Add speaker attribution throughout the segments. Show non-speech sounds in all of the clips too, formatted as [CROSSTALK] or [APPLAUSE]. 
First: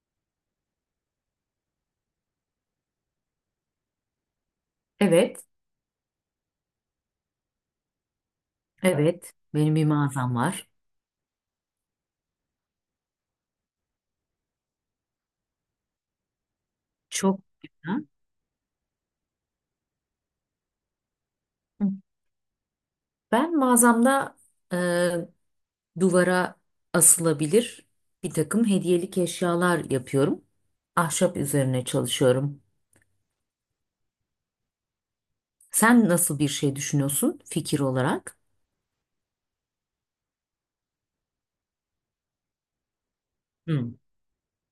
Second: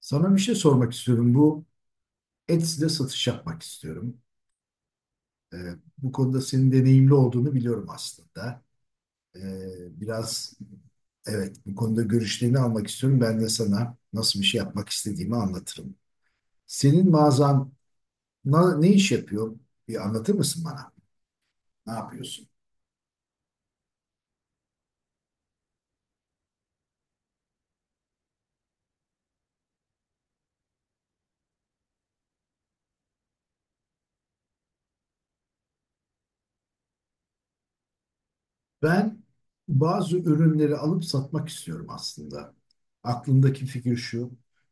Speaker 1: Sana bir şey sormak istiyorum. Bu Etsy'de satış yapmak istiyorum.
Speaker 2: Evet,
Speaker 1: Ee, Bu konuda senin deneyimli olduğunu biliyorum aslında.
Speaker 2: evet. Benim bir mağazam
Speaker 1: Biraz
Speaker 2: var.
Speaker 1: evet bu konuda görüşlerini almak istiyorum. Ben de sana nasıl bir şey yapmak istediğimi anlatırım. Senin
Speaker 2: Çok
Speaker 1: mağazan
Speaker 2: güzel.
Speaker 1: ne iş yapıyor? Bir anlatır mısın bana? Ne yapıyorsun?
Speaker 2: Ben mağazamda e, duvara asılabilir bir takım hediyelik eşyalar yapıyorum. Ahşap üzerine çalışıyorum. Sen nasıl bir şey düşünüyorsun fikir olarak?
Speaker 1: Ben bazı ürünleri alıp satmak istiyorum aslında. Aklımdaki
Speaker 2: Hı.
Speaker 1: fikir şu.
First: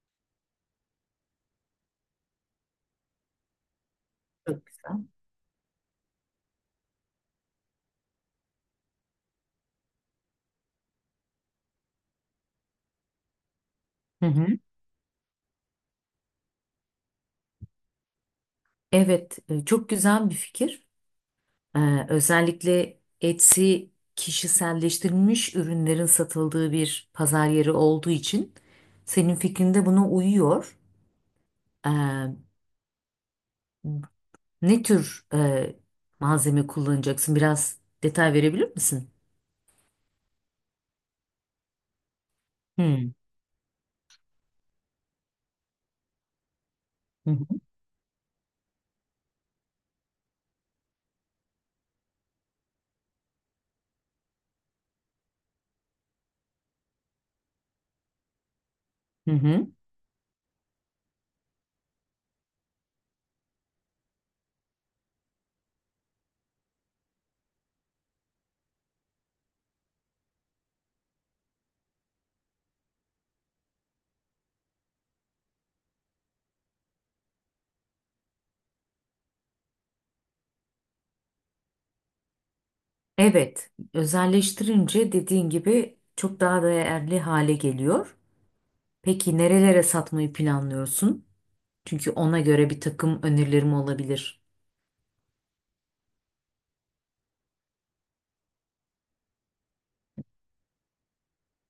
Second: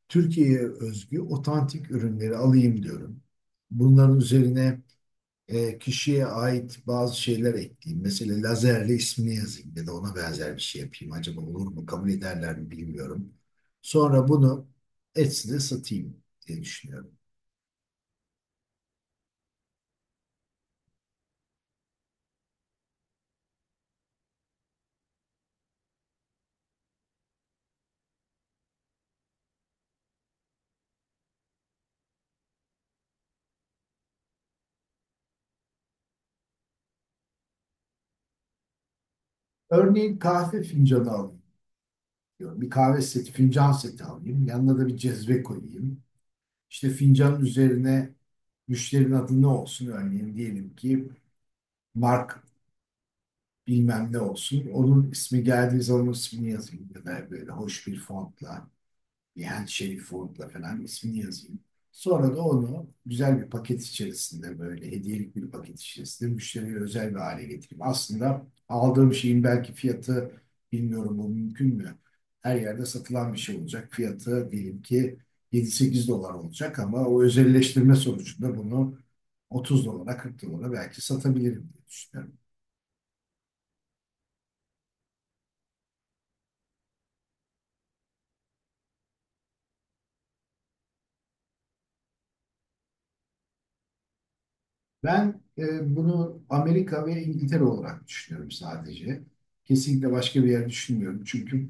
Speaker 1: Türkiye'ye özgü otantik ürünleri alayım diyorum. Bunların
Speaker 2: Çok
Speaker 1: üzerine
Speaker 2: güzel.
Speaker 1: kişiye ait bazı şeyler ekleyeyim. Mesela lazerle ismini yazayım ya da ona benzer bir şey yapayım. Acaba olur mu? Kabul ederler mi bilmiyorum.
Speaker 2: Hı
Speaker 1: Sonra
Speaker 2: hı.
Speaker 1: bunu Etsy'de satayım diye düşünüyorum.
Speaker 2: Evet, çok güzel bir fikir. Özellikle Etsy kişiselleştirilmiş ürünlerin satıldığı bir pazar yeri olduğu için senin fikrinde buna uyuyor. Eee, ne tür malzeme kullanacaksın? Biraz detay verebilir misin?
Speaker 1: Örneğin kahve fincanı alayım diyorum. Bir kahve
Speaker 2: Hmm.
Speaker 1: seti, fincan seti alayım. Yanına da bir cezve koyayım. İşte
Speaker 2: Hı
Speaker 1: fincanın
Speaker 2: hı.
Speaker 1: üzerine müşterinin adı ne olsun? Örneğin diyelim ki Mark bilmem ne olsun. Onun ismi geldiği zaman onun ismini yazayım ya da böyle hoş bir fontla.
Speaker 2: Hı hı.
Speaker 1: Yani şey Ford'la falan ismini yazayım. Sonra da onu güzel bir paket içerisinde böyle hediyelik bir paket içerisinde müşteriye özel bir hale getireyim. Aslında aldığım şeyin belki fiyatı bilmiyorum bu mümkün mü? Her yerde satılan bir şey olacak. Fiyatı diyelim ki 7-8 dolar olacak ama o özelleştirme sonucunda bunu 30 dolara 40 dolara belki satabilirim diye düşünüyorum.
Speaker 2: Evet, özelleştirince dediğin gibi çok daha değerli hale geliyor. Peki nerelere satmayı planlıyorsun? Çünkü ona göre bir takım önerilerim olabilir.
Speaker 1: Ben bunu Amerika ve İngiltere olarak düşünüyorum sadece. Kesinlikle başka bir yer düşünmüyorum. Çünkü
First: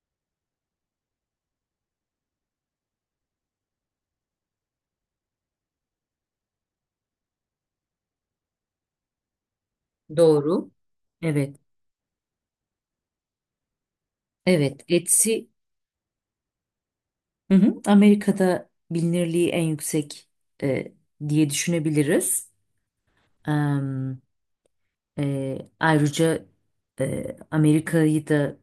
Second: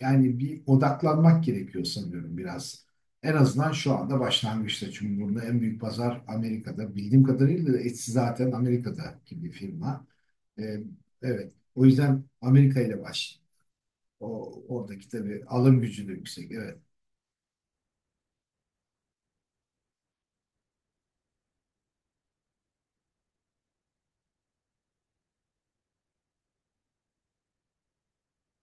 Speaker 1: yani bir odaklanmak gerekiyor sanıyorum biraz. En azından şu anda başlangıçta. Çünkü burada en büyük pazar Amerika'da. Bildiğim kadarıyla da Etsy zaten Amerika'daki bir firma.
Speaker 2: Doğru.
Speaker 1: E, evet.
Speaker 2: Evet,
Speaker 1: O yüzden Amerika ile baş. O,
Speaker 2: evet.
Speaker 1: oradaki
Speaker 2: Etsy,
Speaker 1: tabii alım gücü de yüksek. Evet.
Speaker 2: hı hı. Amerika'da bilinirliği en yüksek eee, diye düşünebiliriz. Ayrıca Amerika'yı da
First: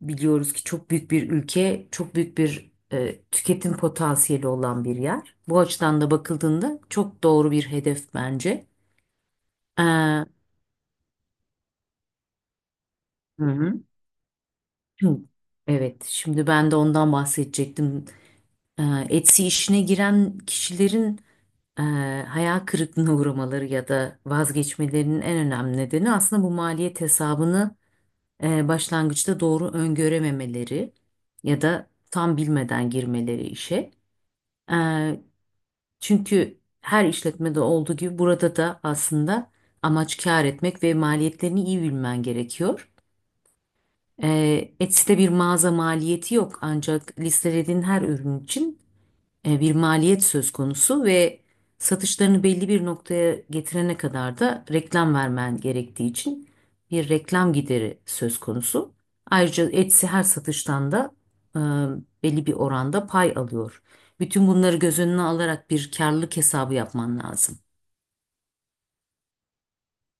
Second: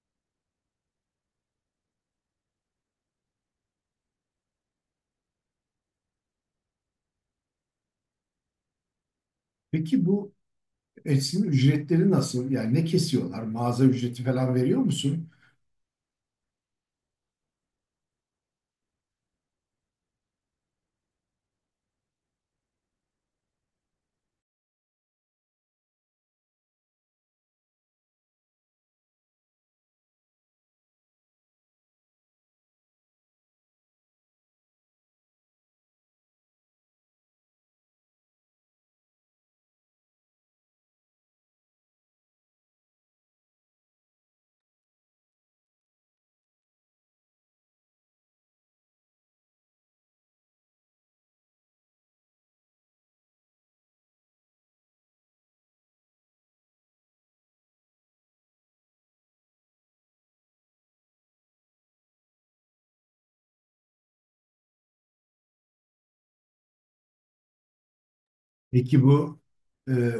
Speaker 2: biliyoruz ki çok büyük bir ülke, çok büyük bir tüketim potansiyeli olan bir yer. Bu açıdan da bakıldığında çok doğru bir hedef bence. Ee,
Speaker 1: Peki
Speaker 2: hı
Speaker 1: bu Etsy'nin ücretleri nasıl? Yani ne kesiyorlar?
Speaker 2: hı.
Speaker 1: Mağaza ücreti falan veriyor
Speaker 2: [CLEARS THROAT] Hı.
Speaker 1: musun?
Speaker 2: Evet, şimdi ben de ondan bahsedecektim. Ee, Etsy işine giren kişilerin e, hayal kırıklığına [LAUGHS] uğramaları ya da vazgeçmelerinin en önemli nedeni aslında bu maliyet hesabını başlangıçta doğru öngörememeleri ya da tam bilmeden girmeleri işe. E, çünkü her işletmede olduğu gibi burada da aslında amaç kâr etmek ve maliyetlerini iyi bilmen gerekiyor. E, Etsy'de bir mağaza maliyeti yok ancak listelediğin her ürün için bir maliyet söz konusu ve satışlarını belli bir noktaya getirene kadar da reklam vermen gerektiği için bir reklam gideri söz konusu. Ayrıca Etsy her satıştan da e, belli bir oranda pay alıyor. Bütün bunları göz önüne alarak bir karlılık hesabı yapman lazım.
Speaker 1: Peki bu e,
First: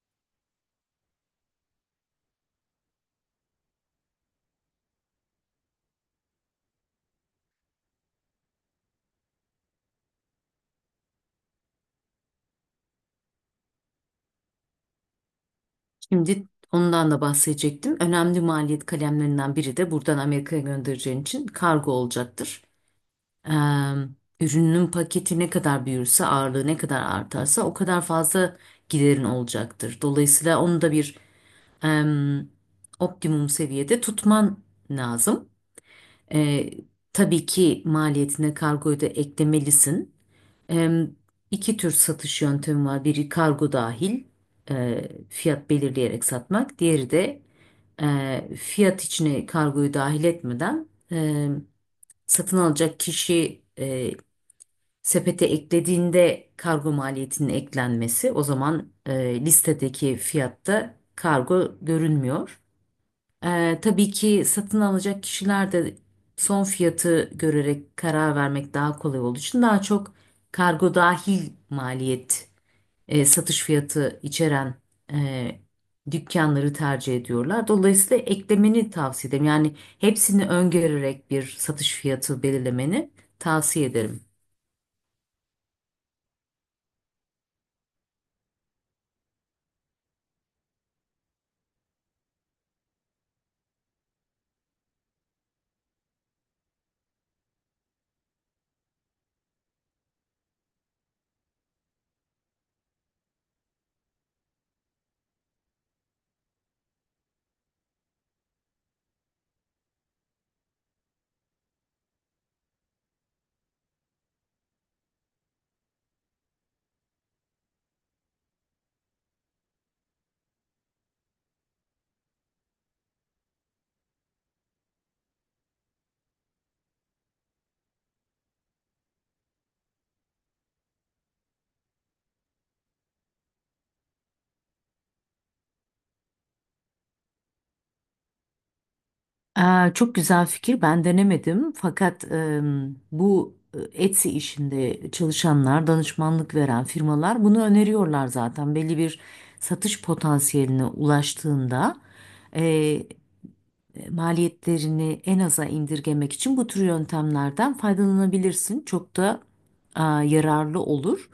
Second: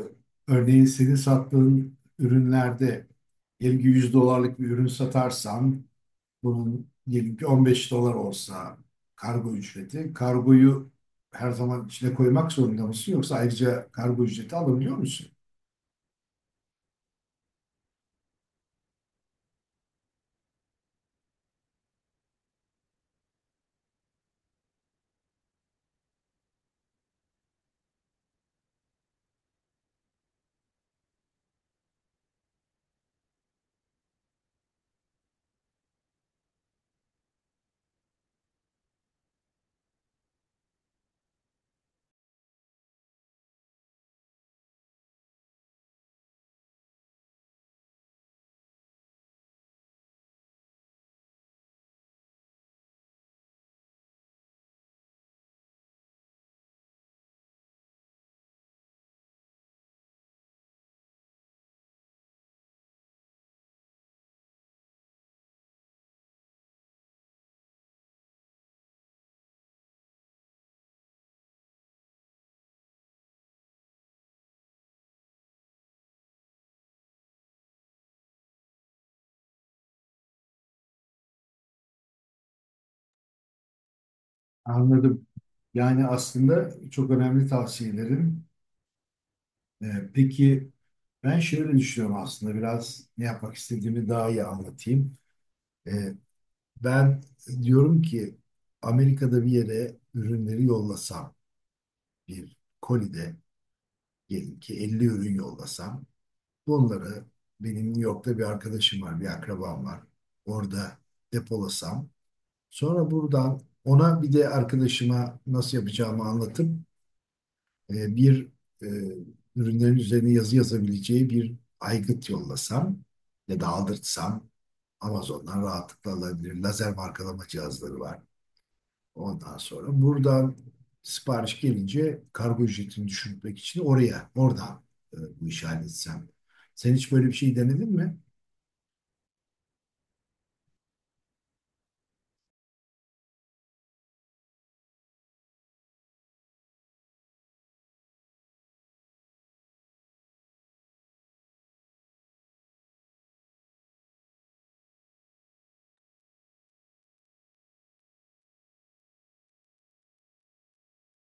Speaker 1: örneğin senin sattığın ürünlerde diyelim ki 100 dolarlık bir ürün satarsan bunun diyelim ki 15 dolar olsa kargo ücreti. Kargoyu her zaman içine koymak zorunda mısın yoksa ayrıca kargo ücreti alabiliyor musun?
Speaker 2: Şimdi ondan da bahsedecektim. Önemli maliyet kalemlerinden biri de buradan Amerika'ya göndereceğin için kargo olacaktır. Eee, ürünün paketi ne kadar büyürse, ağırlığı ne kadar artarsa o kadar fazla giderin olacaktır. Dolayısıyla onu da bir em, optimum seviyede tutman lazım. Eee, tabii ki maliyetine kargoyu da eklemelisin. Em, iki tür satış yöntemi var. Biri kargo dahil fiyat belirleyerek satmak. Diğeri de fiyat içine kargoyu dahil etmeden satın alacak kişi sepete eklediğinde kargo maliyetinin eklenmesi, o zaman listedeki fiyatta kargo görünmüyor. Tabii ki satın alacak kişiler de son fiyatı görerek karar vermek daha kolay olduğu için daha çok kargo dahil maliyet, satış fiyatı içeren e, dükkanları tercih ediyorlar. Dolayısıyla eklemeni tavsiye ederim. Yani hepsini öngörerek bir satış fiyatı belirlemeni tavsiye ederim.
Speaker 1: Anladım. Yani aslında çok önemli tavsiyelerin. Peki ben şöyle düşünüyorum aslında biraz ne yapmak istediğimi daha iyi anlatayım. E, Ben diyorum ki Amerika'da bir yere ürünleri yollasam, bir kolide diyelim ki 50 ürün yollasam, bunları benim New York'ta bir arkadaşım var, bir akrabam var. Orada depolasam, sonra buradan ona bir de arkadaşıma nasıl yapacağımı anlatıp bir e, ürünlerin üzerine yazı yazabileceği bir aygıt yollasam ya da aldırtsam Amazon'dan rahatlıkla alabilir. Lazer markalama cihazları var. Ondan sonra buradan sipariş gelince kargo ücretini düşürmek için oradan bu işi halletsem. Sen hiç böyle bir şey denedin mi?
Speaker 2: Aa, çok güzel fikir. Ben denemedim. Fakat bu Etsy işinde çalışanlar, danışmanlık veren firmalar bunu öneriyorlar zaten. Belli bir satış potansiyeline ulaştığında e, maliyetlerini en aza indirgemek için bu tür yöntemlerden faydalanabilirsin. Çok da yararlı olur.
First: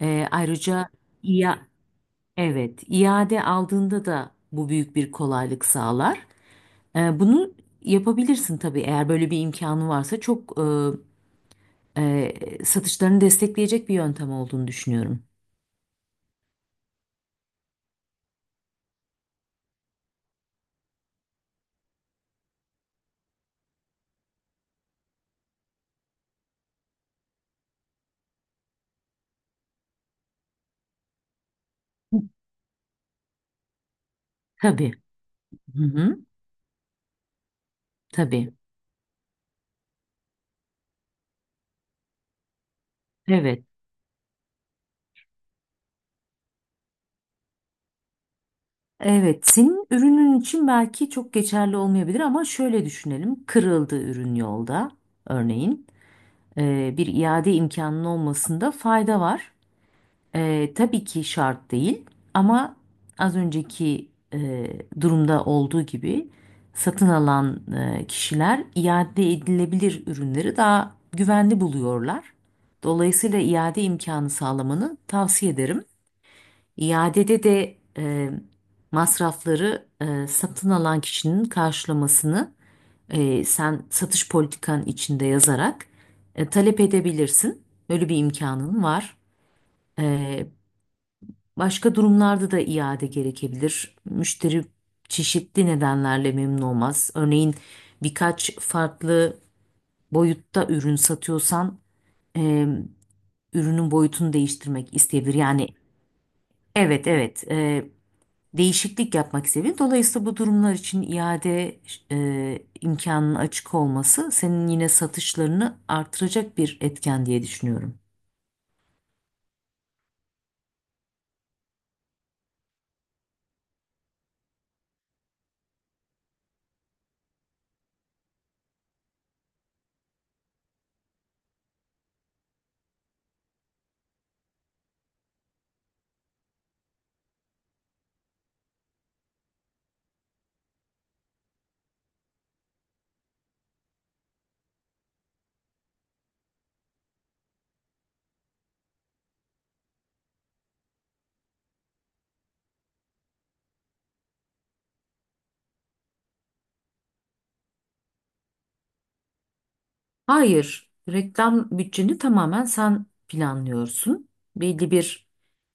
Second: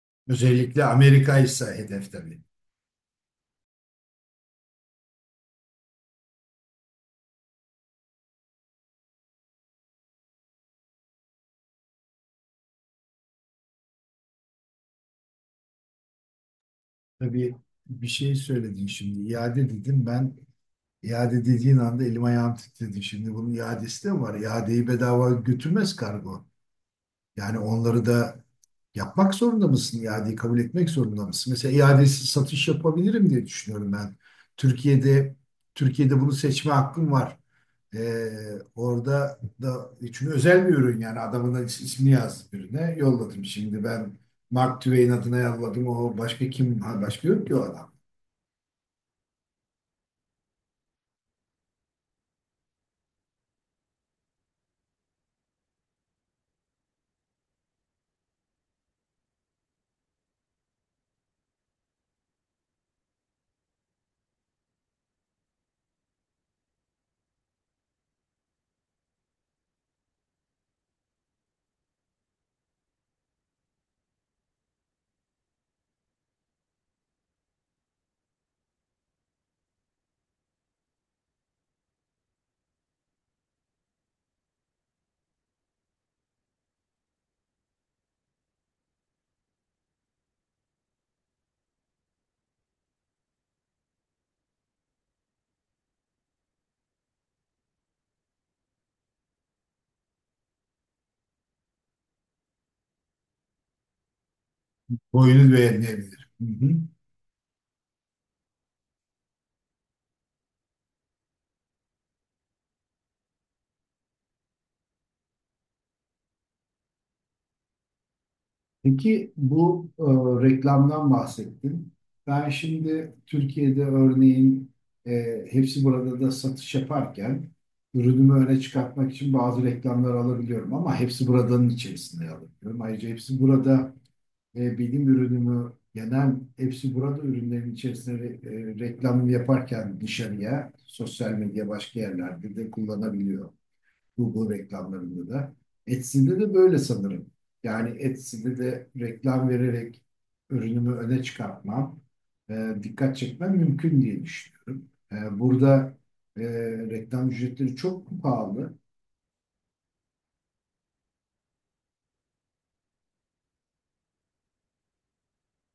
Speaker 2: E,
Speaker 1: Özellikle
Speaker 2: ayrıca
Speaker 1: Amerika
Speaker 2: ya,
Speaker 1: ise hedef tabii.
Speaker 2: evet, iade aldığında da bu büyük bir kolaylık sağlar. Bunu yapabilirsin tabii, eğer böyle bir imkanı varsa çok satışlarını destekleyecek bir yöntem olduğunu düşünüyorum.
Speaker 1: Tabii bir şey söyledin şimdi. İade dedim ben. İade dediğin anda elim ayağım titredi. Şimdi bunun iadesi de var. İadeyi bedava götürmez kargo. Yani onları da yapmak zorunda mısın? İadeyi kabul etmek zorunda mısın? Mesela iadesiz satış yapabilirim diye düşünüyorum ben.
Speaker 2: Tabii.
Speaker 1: Türkiye'de
Speaker 2: Hı hı.
Speaker 1: Türkiye'de bunu seçme hakkım var. Ee,
Speaker 2: Tabii.
Speaker 1: Orada da çünkü özel bir ürün yani adamın da ismini yazdım birine yolladım.
Speaker 2: Evet.
Speaker 1: Şimdi ben Mark Twain adına yolladım. O başka kim? Ha, başka yok ki o adam.
Speaker 2: Evet, senin ürünün için belki çok geçerli olmayabilir ama şöyle düşünelim. Kırıldı ürün yolda örneğin. Bir iade imkanının olmasında fayda var. Tabii ki şart değil ama az önceki durumda olduğu gibi satın alan kişiler iade edilebilir ürünleri daha güvenli buluyorlar. Dolayısıyla iade imkanı sağlamanı tavsiye ederim. İadede de masrafları, satın alan kişinin karşılamasını sen satış politikan içinde yazarak talep edebilirsin. Böyle bir imkanın var. E, Başka durumlarda da iade gerekebilir. Müşteri çeşitli nedenlerle memnun olmaz. Örneğin birkaç farklı boyutta ürün satıyorsan e, ürünün boyutunu değiştirmek isteyebilir.
Speaker 1: Boyunu
Speaker 2: Yani,
Speaker 1: beğenmeyebilir. Hı hı.
Speaker 2: evet, evet, değişiklik yapmak isteyebilir. Dolayısıyla bu durumlar için iade imkanının açık olması senin yine satışlarını artıracak bir etken diye düşünüyorum.
Speaker 1: Peki bu reklamdan bahsettin. Ben şimdi Türkiye'de örneğin hepsi burada da satış yaparken ürünümü öne çıkartmak için bazı reklamlar alabiliyorum ama hepsi buradanın içerisinde alabiliyorum. Ayrıca hepsi burada benim ürünümü genel hepsi burada ürünlerin içerisinde reklamını yaparken dışarıya sosyal medya başka yerlerde de kullanabiliyor. Google reklamlarında da. Etsy'de de böyle sanırım. Yani Etsy'de de reklam vererek ürünümü öne çıkartmam, dikkat çekmem mümkün diye düşünüyorum. Burada e, reklam ücretleri çok pahalı.
Speaker 2: Hayır, reklam bütçeni tamamen sen planlıyorsun. Belli bir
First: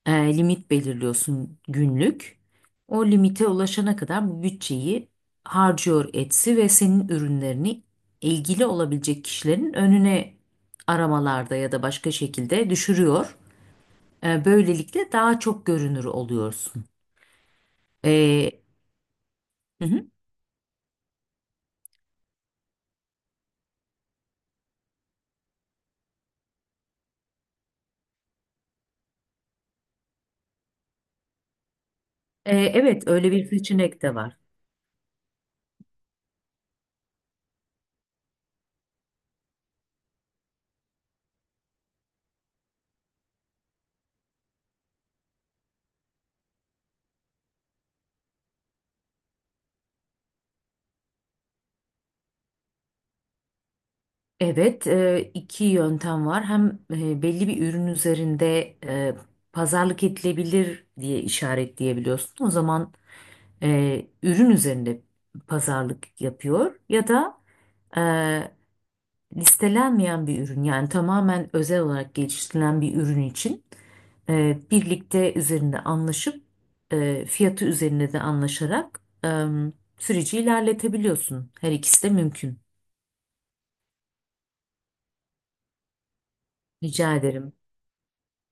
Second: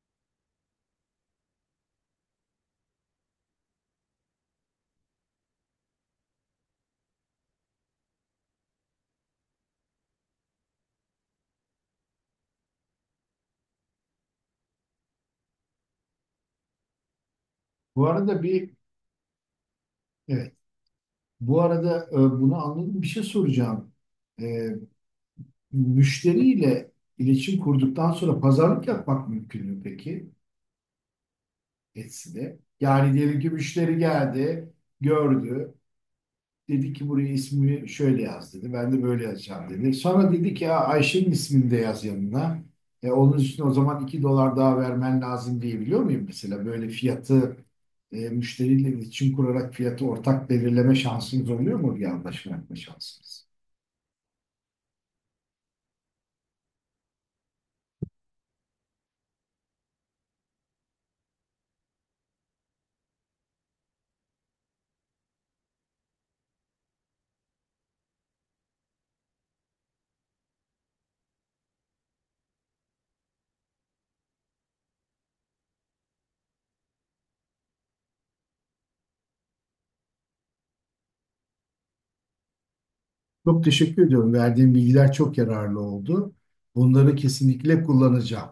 Speaker 2: limit belirliyorsun günlük. O limite ulaşana kadar bu bütçeyi harcıyor Etsy ve senin ürünlerini ilgili olabilecek kişilerin önüne aramalarda ya da başka şekilde düşürüyor. Böylelikle daha çok görünür oluyorsun.
Speaker 1: Bu arada
Speaker 2: E,
Speaker 1: bir,
Speaker 2: hı hı.
Speaker 1: evet, bu arada bunu anladım. Bir şey soracağım. E, Müşteriyle iletişim kurduktan sonra pazarlık yapmak mümkün mü peki
Speaker 2: E,
Speaker 1: Etsy'de?
Speaker 2: evet
Speaker 1: Yani
Speaker 2: öyle
Speaker 1: diyelim
Speaker 2: bir
Speaker 1: ki müşteri
Speaker 2: seçenek de var.
Speaker 1: geldi, gördü. Dedi ki buraya ismimi şöyle yaz dedi. Ben de böyle yazacağım dedi. Sonra dedi ki ya Ayşe'nin ismini de yaz yanına. Onun için o zaman 2 dolar daha vermen lazım diyebiliyor muyum mesela? Böyle fiyatı müşteriyle iletişim kurarak fiyatı ortak belirleme şansınız oluyor mu? Bir anlaşma yapma şansınız.
Speaker 2: Evet, iki yöntem var. Hem belli bir ürün üzerinde pazarlık edilebilir diye işaretleyebiliyorsun. O zaman ürün üzerinde pazarlık yapıyor ya da e, listelenmeyen bir ürün, yani tamamen özel olarak geliştirilen bir ürün için birlikte üzerinde anlaşıp fiyatı üzerinde de anlaşarak süreci ilerletebiliyorsun. Her ikisi de mümkün.
Speaker 1: Çok teşekkür ediyorum. Verdiğim bilgiler çok yararlı oldu. Bunları
Speaker 2: Rica ederim.
Speaker 1: kesinlikle kullanacağım.